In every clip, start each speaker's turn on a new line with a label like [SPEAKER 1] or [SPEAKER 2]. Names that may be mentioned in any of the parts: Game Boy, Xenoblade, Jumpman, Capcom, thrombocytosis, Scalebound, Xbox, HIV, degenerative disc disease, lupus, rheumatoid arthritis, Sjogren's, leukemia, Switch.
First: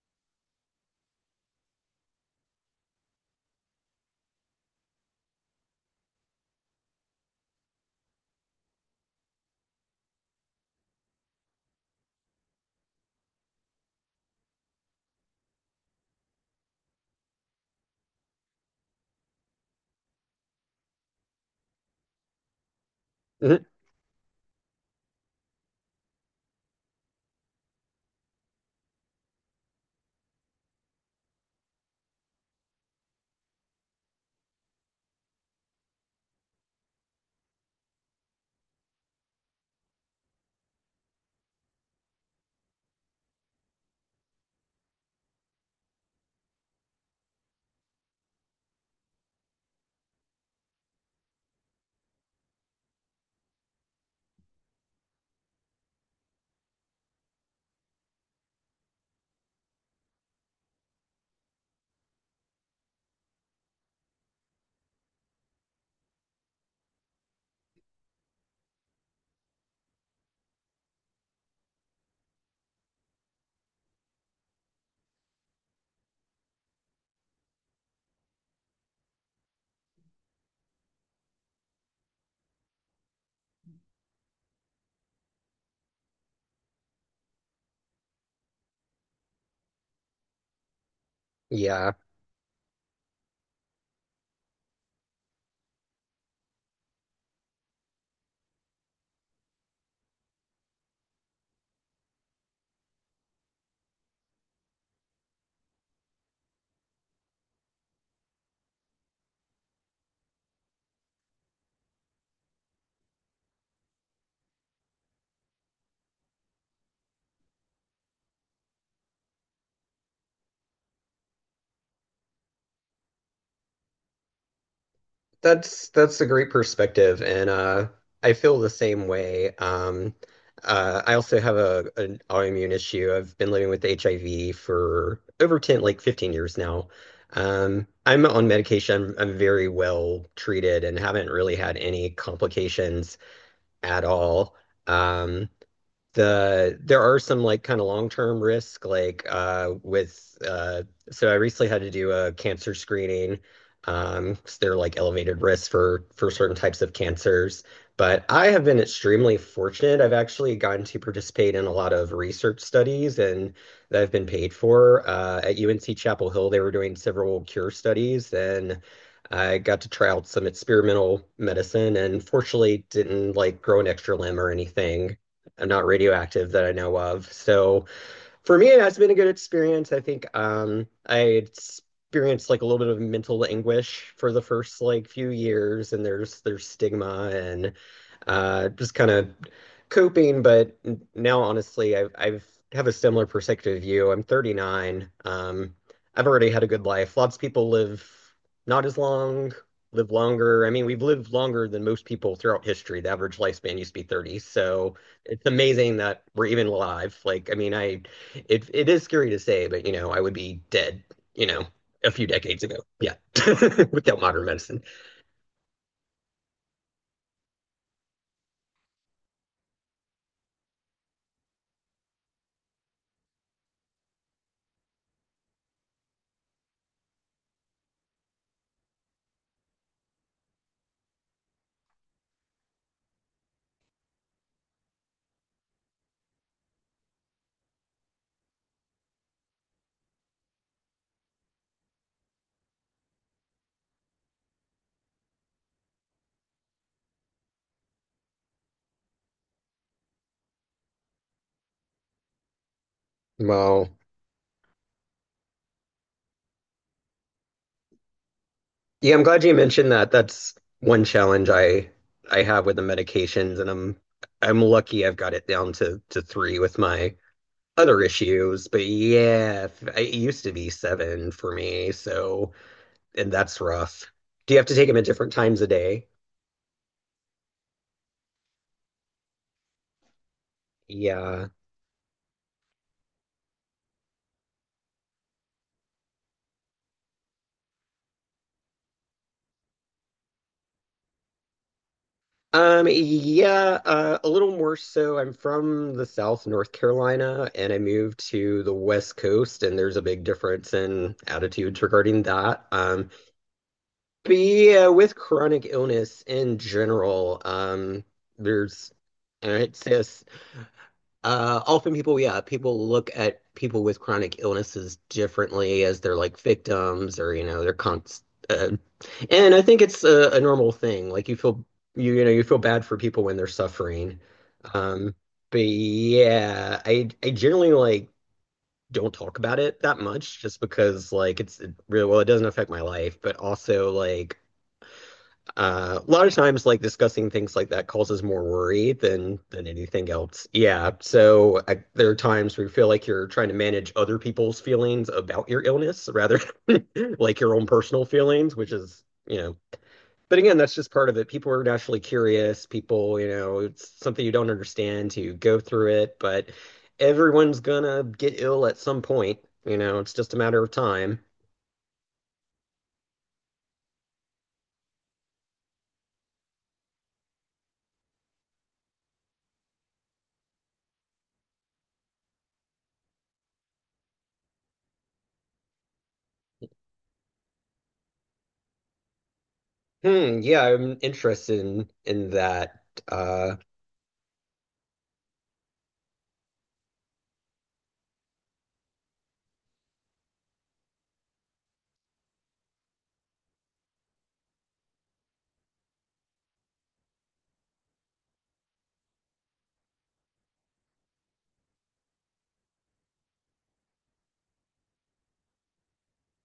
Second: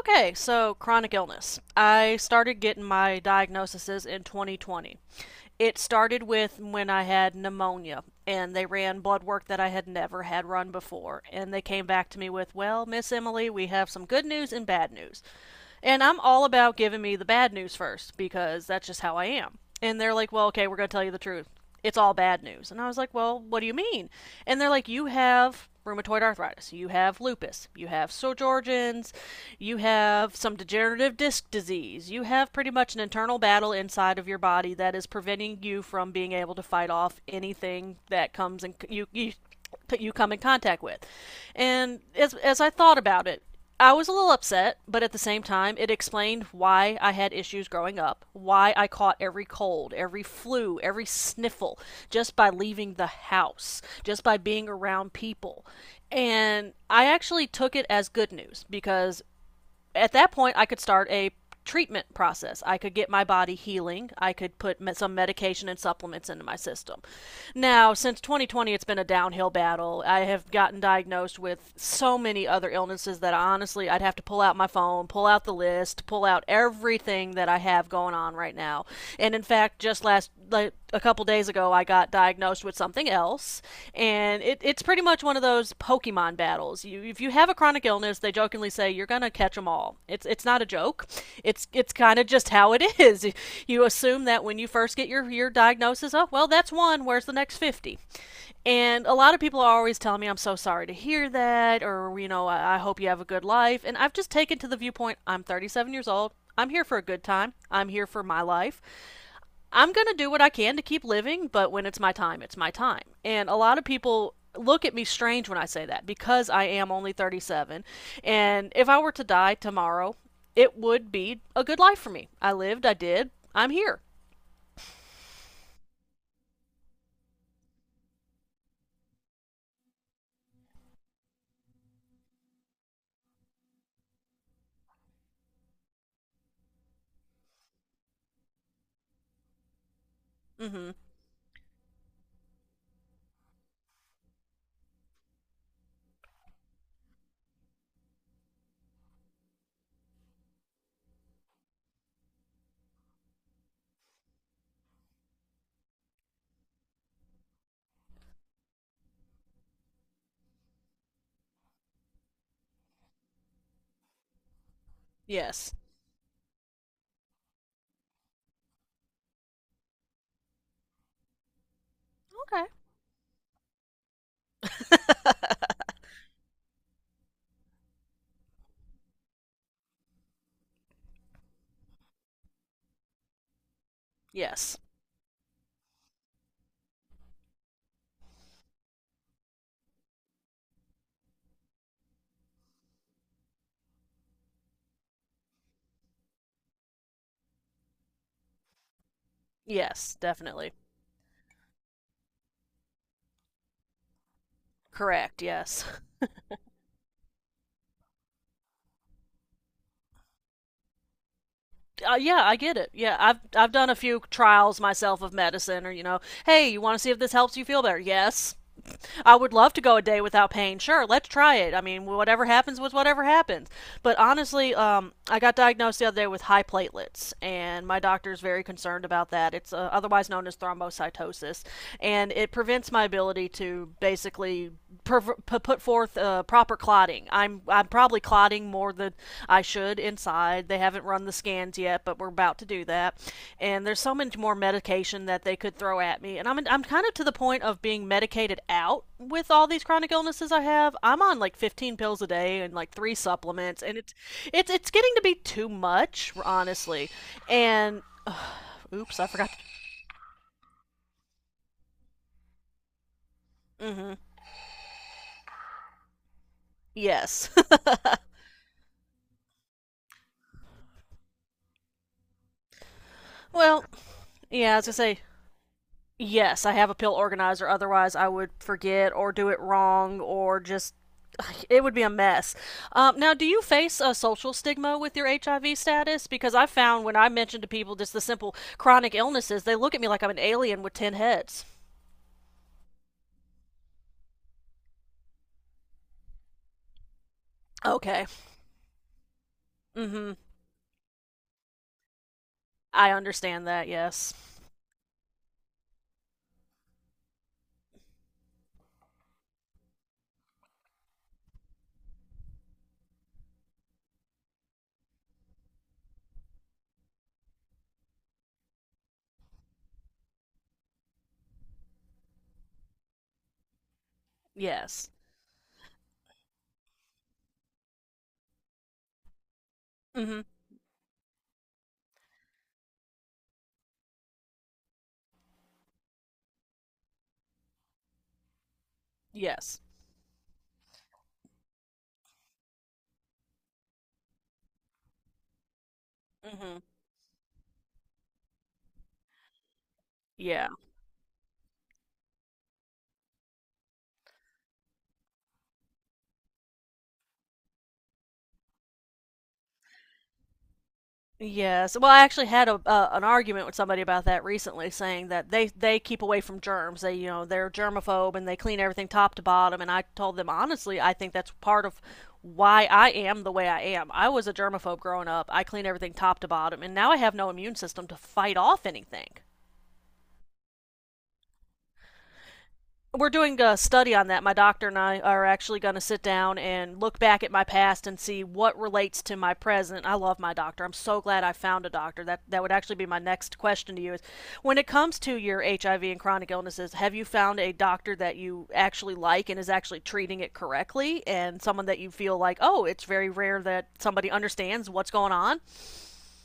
[SPEAKER 1] Okay, so chronic illness. I started getting my diagnoses in 2020. It started with when I had pneumonia, and they ran blood work that I had never had run before. And they came back to me with, Well, Miss Emily, we have some good news and bad news. And I'm all about giving me the bad news first because that's just how I am. And they're like, Well, okay, we're going to tell you the truth, it's all bad news. And I was like, well, what
[SPEAKER 2] Mhm.
[SPEAKER 1] do you mean? And they're like, you have rheumatoid arthritis, you have lupus, you have Sjogren's, you have some degenerative disc disease, you have pretty much an internal battle inside of your body that is preventing you from being able to fight off anything that comes and you that you come in contact with. And as I thought about it, I was a little upset, but at the same time, it explained why I had issues growing up, why I caught every cold, every flu, every sniffle just by leaving the house, just by being around people. And I actually took it as good news because at that point, I could start a treatment process. I could get my body healing. I could put some medication and supplements into my system. Now, since 2020, it's been a downhill battle. I have gotten diagnosed with so many other illnesses that honestly, I'd have to pull out my phone, pull out the list, pull out everything that I have going on right now. And in fact, just last like a couple days ago I got diagnosed with something else, and it's pretty much one of those Pokemon battles. If you have a chronic illness, they jokingly say you're gonna catch them all. It's not a joke. It's
[SPEAKER 2] Yeah,
[SPEAKER 1] it's kind of just how it is. You assume that when you first get your diagnosis, oh well, that's one. Where's the next 50? And a lot of people are always telling me, I'm so sorry to hear that, or, I hope you have a good life. And I've just taken to the viewpoint I'm 37 years old. I'm here for a good time. I'm here for my life. I'm going to do what I can to keep living, but when it's my time, it's my time. And a lot of people look at me strange when I say that because I am only 37. And if I were to die tomorrow, it would be a good life for me. I lived, I did, I'm here.
[SPEAKER 2] that's a great perspective, and I feel the same way. I also have a an autoimmune issue. I've been living with HIV for over 10, like 15 years now. I'm on medication. I'm very well
[SPEAKER 1] Mm
[SPEAKER 2] treated
[SPEAKER 1] hmm.
[SPEAKER 2] and haven't really had any complications at all. Um, there are some like kind of long-term risk, like with so I recently had to do a cancer screening, 'cause there are like elevated risks for certain types of cancers, but I have been extremely fortunate. I've actually gotten to participate in a lot of research studies and that I've been paid for at
[SPEAKER 1] Yes.
[SPEAKER 2] UNC Chapel Hill. They were doing several cure studies, and I got to try out some experimental medicine and
[SPEAKER 1] Okay.
[SPEAKER 2] fortunately didn't like grow an extra limb or anything, not radioactive that I know of. So for me, it has been a good experience. I think I experienced like a little bit of mental anguish for the
[SPEAKER 1] Yes.
[SPEAKER 2] first like few years, and there's stigma and just kind of coping. But now, honestly, I've have a similar perspective view. I'm 39. I've already had a good life. Lots of people live not as long, live
[SPEAKER 1] Yes,
[SPEAKER 2] longer. I
[SPEAKER 1] definitely.
[SPEAKER 2] mean, we've lived longer than most people throughout history. The average lifespan used to be 30. So
[SPEAKER 1] Correct.
[SPEAKER 2] it's
[SPEAKER 1] Yes.
[SPEAKER 2] amazing that we're even alive. Like, I mean, I it is scary to say, but you know, I would be dead, you know, a few
[SPEAKER 1] Yeah, I
[SPEAKER 2] decades ago.
[SPEAKER 1] get it.
[SPEAKER 2] Yeah.
[SPEAKER 1] Yeah, I've done a
[SPEAKER 2] Without
[SPEAKER 1] few
[SPEAKER 2] modern
[SPEAKER 1] trials
[SPEAKER 2] medicine.
[SPEAKER 1] myself of medicine, or hey, you want to see if this helps you feel better? Yes. I would love to go a day without pain. Sure, let's try it. I mean, whatever happens was whatever happens. But honestly, I got diagnosed the other day with high platelets, and my doctor is very concerned about that. It's otherwise known as thrombocytosis, and it prevents my ability to basically put forth proper clotting. I'm probably clotting more than I should inside. They haven't run the scans yet, but we're about to do that. And there's so much more medication that they could throw at me. And I'm kind of to the point of being medicated out with all these chronic illnesses I have. I'm on like 15 pills a day and like three supplements,
[SPEAKER 2] Well,
[SPEAKER 1] and it's getting to be too much, honestly. And
[SPEAKER 2] yeah,
[SPEAKER 1] oops,
[SPEAKER 2] I'm
[SPEAKER 1] I
[SPEAKER 2] glad
[SPEAKER 1] forgot.
[SPEAKER 2] you mentioned that. That's one challenge I have with the medications, and I'm
[SPEAKER 1] Mm-hmm.
[SPEAKER 2] I'm lucky I've got it down to three with my
[SPEAKER 1] Yes.
[SPEAKER 2] other issues. But yeah, it used to be seven for me, so, and that's
[SPEAKER 1] Well,
[SPEAKER 2] rough. Do you have
[SPEAKER 1] yeah,
[SPEAKER 2] to
[SPEAKER 1] I was
[SPEAKER 2] take
[SPEAKER 1] gonna
[SPEAKER 2] them at
[SPEAKER 1] say,
[SPEAKER 2] different times a day?
[SPEAKER 1] yes, I have a pill organizer. Otherwise, I would forget or do it wrong or just.
[SPEAKER 2] Yeah.
[SPEAKER 1] It would be a mess. Now, do you face a social stigma with your HIV status? Because I found when I mention to people just the simple chronic illnesses, they look at me like I'm an alien with 10 heads.
[SPEAKER 2] Yeah, a little more so. I'm from the South, North Carolina, and I
[SPEAKER 1] Okay.
[SPEAKER 2] moved to the West Coast, and there's a
[SPEAKER 1] Mm
[SPEAKER 2] big
[SPEAKER 1] hmm.
[SPEAKER 2] difference in attitudes regarding that.
[SPEAKER 1] I understand that.
[SPEAKER 2] But
[SPEAKER 1] Yes.
[SPEAKER 2] yeah, with chronic illness in general, there's, and I'd say a often people, yeah, people look at people with chronic illnesses differently, as they're like victims or, you know, they're const and I think it's a normal thing. Like you know, you feel bad for people when they're suffering.
[SPEAKER 1] Yes.
[SPEAKER 2] Um, but yeah, I generally, like, don't talk about it that
[SPEAKER 1] Mm
[SPEAKER 2] much,
[SPEAKER 1] hmm.
[SPEAKER 2] just because, like, it really, well, it doesn't affect my life, but also like a lot of times, like, discussing things like that causes more worry than
[SPEAKER 1] Yes.
[SPEAKER 2] anything else. Yeah. So I, there are times where you feel like you're trying to manage other people's feelings about your illness rather
[SPEAKER 1] Mm hmm.
[SPEAKER 2] than like your own personal feelings, which is, you know, but again,
[SPEAKER 1] Yeah.
[SPEAKER 2] that's just part of it. People are naturally curious. People, you know, it's something you don't understand. You go through it, but everyone's gonna get ill at some point. You know, it's just a matter of time.
[SPEAKER 1] Yes. Well, I actually had a an argument with somebody about that recently, saying that they keep away from germs. They're germaphobe and they clean everything top to bottom. And I told them honestly, I think that's part of why I am the way I am. I was a germaphobe growing up. I clean everything top to bottom, and now I have no immune system to fight off anything.
[SPEAKER 2] Hmm. Yeah, I'm interested in that.
[SPEAKER 1] We're
[SPEAKER 2] Uh,
[SPEAKER 1] doing a study on that. My doctor and I are actually going to sit down and look back at my past and see what relates to my present. I love my doctor. I'm so glad I found a doctor. That would actually be my next question to you is, when it comes to your HIV and chronic illnesses, have you found a doctor that you actually like and is actually treating it correctly and someone that you feel like, "Oh, it's very rare that somebody understands what's going on?"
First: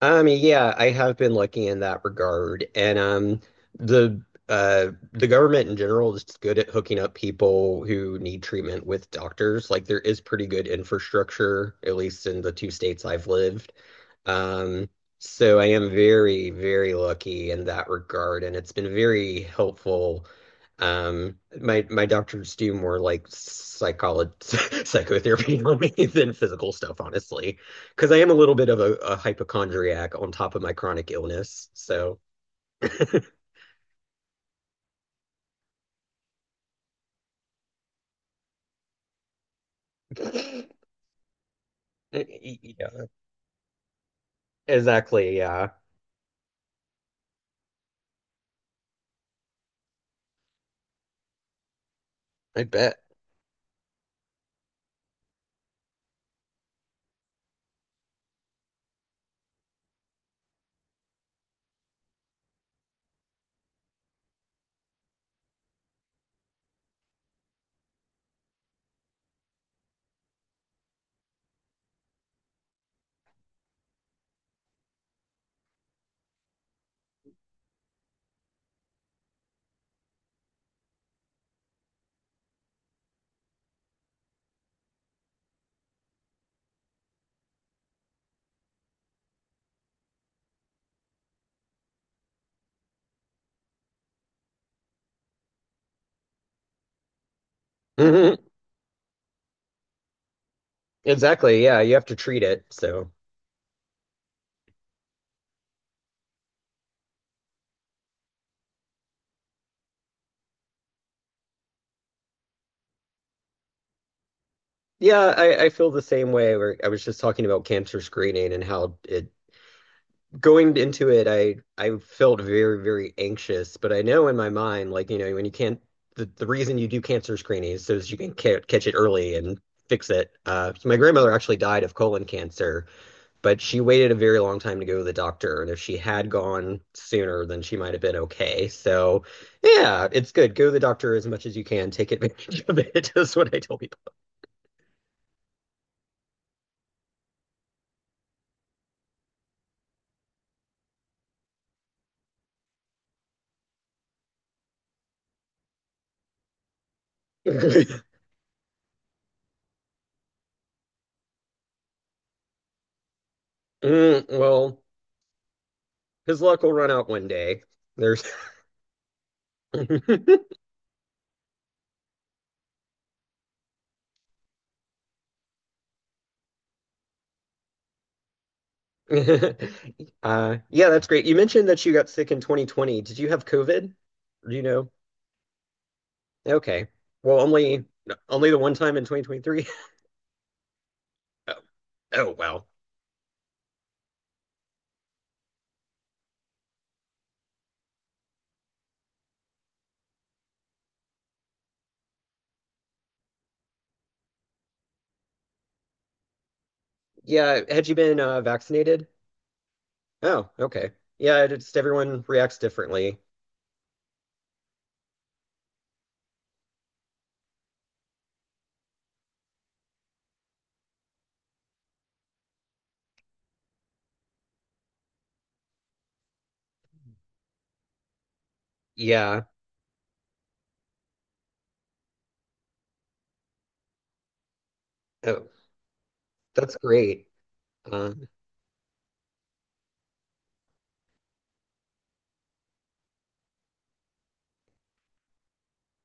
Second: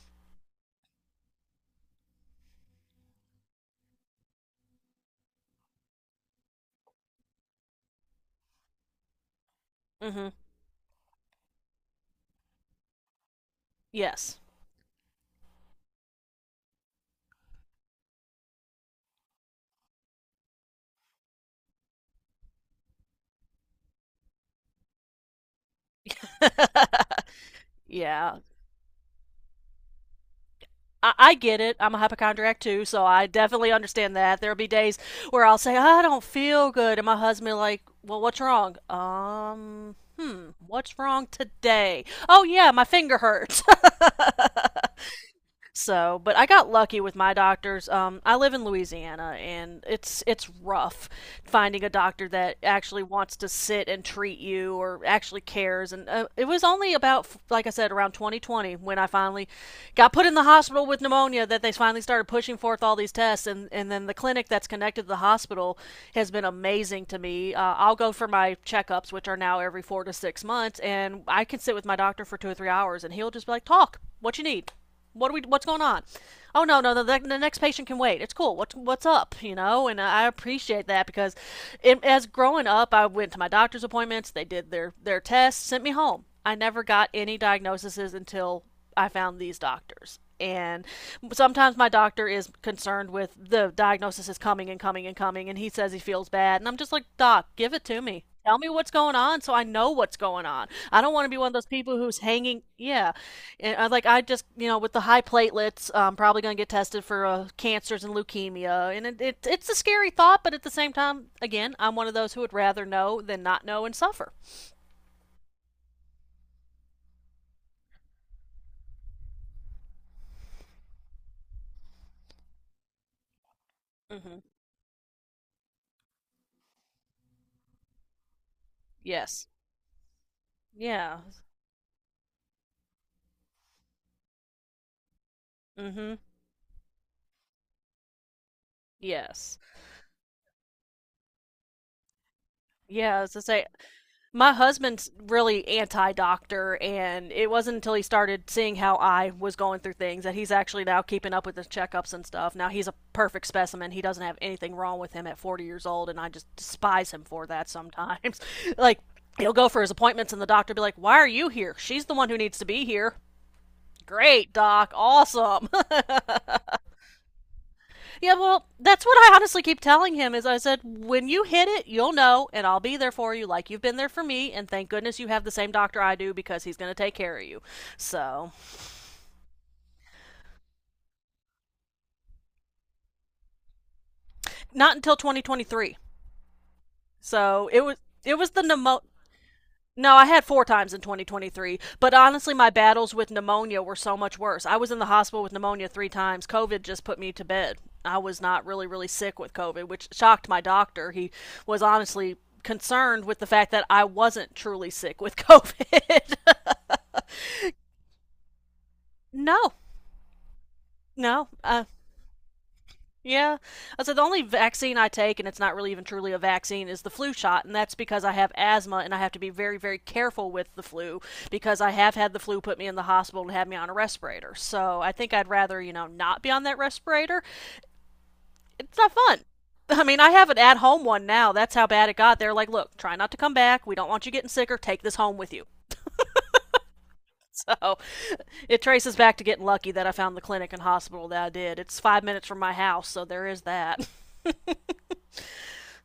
[SPEAKER 2] Yeah, I have been lucky in that regard. And the the government in general is good at hooking up people who need treatment with doctors. Like, there is
[SPEAKER 1] Mhm.
[SPEAKER 2] pretty good infrastructure, at least in the two states I've lived.
[SPEAKER 1] Yes.
[SPEAKER 2] Um, so I am very, very lucky in that regard, and it's been very helpful. My doctors do more like psycholo psychotherapy on me than physical stuff, honestly, because I am a
[SPEAKER 1] Yeah.
[SPEAKER 2] little bit of a hypochondriac on top of my chronic
[SPEAKER 1] I get
[SPEAKER 2] illness.
[SPEAKER 1] it. I'm a
[SPEAKER 2] So,
[SPEAKER 1] hypochondriac too, so I definitely understand that. There'll be days where I'll say, I don't feel good. And my husband, like, well, what's wrong? What's wrong today? Oh, yeah, my
[SPEAKER 2] yeah,
[SPEAKER 1] finger hurts.
[SPEAKER 2] exactly. Yeah,
[SPEAKER 1] So, but I got lucky with my doctors. I live in Louisiana, and it's rough finding a doctor that
[SPEAKER 2] I bet.
[SPEAKER 1] actually wants to sit and treat you or actually cares. And it was only about, like I said, around 2020 when I finally got put in the hospital with pneumonia that they finally started pushing forth all these tests. And then the clinic that's connected to the hospital has been amazing to me. I'll go for my checkups, which are now every 4 to 6 months, and I can sit with my doctor for 2 or 3 hours, and he'll just be like, "Talk, what you need. What are we? What's going on? Oh no, no, the next patient can wait. It's cool. What's up?" You know, and I appreciate that because, as growing up, I went to my doctor's appointments. They did their tests, sent me home. I never got any diagnoses until I found these doctors. And sometimes my doctor is concerned with the diagnosis is coming and coming and coming, and he says he feels bad, and I'm just like, Doc, give it to me.
[SPEAKER 2] Mhm.
[SPEAKER 1] Tell me what's going on so I know what's going on. I don't want to be one of
[SPEAKER 2] Exactly.
[SPEAKER 1] those
[SPEAKER 2] Yeah, you
[SPEAKER 1] people
[SPEAKER 2] have to
[SPEAKER 1] who's
[SPEAKER 2] treat
[SPEAKER 1] hanging.
[SPEAKER 2] it. So,
[SPEAKER 1] Yeah. And I, like, I just, with the high platelets, I'm probably going to get tested for cancers and leukemia. And it's a scary thought, but at the same time, again, I'm one of those who would rather know than not know and suffer.
[SPEAKER 2] yeah, I feel the same way. Where I was just talking about cancer screening and how it, going into it, I felt very, very anxious, but I know in
[SPEAKER 1] Hmm.
[SPEAKER 2] my mind, like, you know, when you can't, the reason you do cancer screening is so that you can ca catch it early
[SPEAKER 1] Yes.
[SPEAKER 2] and fix it. So my
[SPEAKER 1] Yeah.
[SPEAKER 2] grandmother actually died of colon cancer, but she waited a very long time to go to the doctor, and if she
[SPEAKER 1] Hmm.
[SPEAKER 2] had gone sooner, then she might have been okay. So,
[SPEAKER 1] Yes.
[SPEAKER 2] yeah, it's good. Go to the doctor as much as you can. Take advantage of it,
[SPEAKER 1] Yeah.
[SPEAKER 2] is
[SPEAKER 1] As I
[SPEAKER 2] what I
[SPEAKER 1] say,
[SPEAKER 2] tell people.
[SPEAKER 1] my husband's really anti-doctor, and it wasn't until he started seeing how I was going through things that he's actually now keeping up with the checkups and stuff. Now he's a perfect specimen. He doesn't have anything wrong with him at 40 years old, and I just despise him for that sometimes. Like, he'll go for his appointments, and the doctor will be like, why are you here? She's the one who needs to be here.
[SPEAKER 2] Mm,
[SPEAKER 1] Great
[SPEAKER 2] well,
[SPEAKER 1] doc. Awesome.
[SPEAKER 2] his luck will run out one day. There's
[SPEAKER 1] Yeah, well, that's what I honestly keep telling him is I said, when you hit it, you'll know, and I'll be there for you like you've been there for me, and thank goodness you have the same doctor I do because he's going to take care of you. So,
[SPEAKER 2] Yeah, that's great. You mentioned that you got sick in 2020. Did you have COVID? Do you know?
[SPEAKER 1] not until 2023.
[SPEAKER 2] Okay. Well,
[SPEAKER 1] So, it was it
[SPEAKER 2] only
[SPEAKER 1] was
[SPEAKER 2] the
[SPEAKER 1] the
[SPEAKER 2] one time
[SPEAKER 1] pneumo-
[SPEAKER 2] in 2023.
[SPEAKER 1] No, I had four times in
[SPEAKER 2] Oh,
[SPEAKER 1] 2023, but
[SPEAKER 2] oh
[SPEAKER 1] honestly,
[SPEAKER 2] wow.
[SPEAKER 1] my battles with pneumonia were so much worse. I was in the hospital with pneumonia three times. COVID just put me to bed. I was not really, really sick with COVID, which shocked my doctor. He was honestly concerned with the fact that I wasn't truly sick with COVID.
[SPEAKER 2] Yeah, had you been vaccinated?
[SPEAKER 1] No,
[SPEAKER 2] Oh, okay. Yeah,
[SPEAKER 1] no.
[SPEAKER 2] it's everyone reacts differently.
[SPEAKER 1] Yeah. I said the only vaccine I take, and it's not really even truly a vaccine, is the flu shot, and that's because I have asthma and I have to be very, very careful with the flu because I have had the flu put me in the hospital and have me on a respirator. So I think I'd rather, not be on that respirator. It's not fun.
[SPEAKER 2] Yeah.
[SPEAKER 1] I mean, I have an at home one now. That's how bad it got. They're like, look, try not to come back. We don't want you getting sicker. Take this home
[SPEAKER 2] Oh,
[SPEAKER 1] with you.
[SPEAKER 2] that's great.
[SPEAKER 1] So
[SPEAKER 2] Uh,
[SPEAKER 1] it traces back to getting lucky that I found the clinic and hospital that I did. It's 5 minutes from my house, so there is that.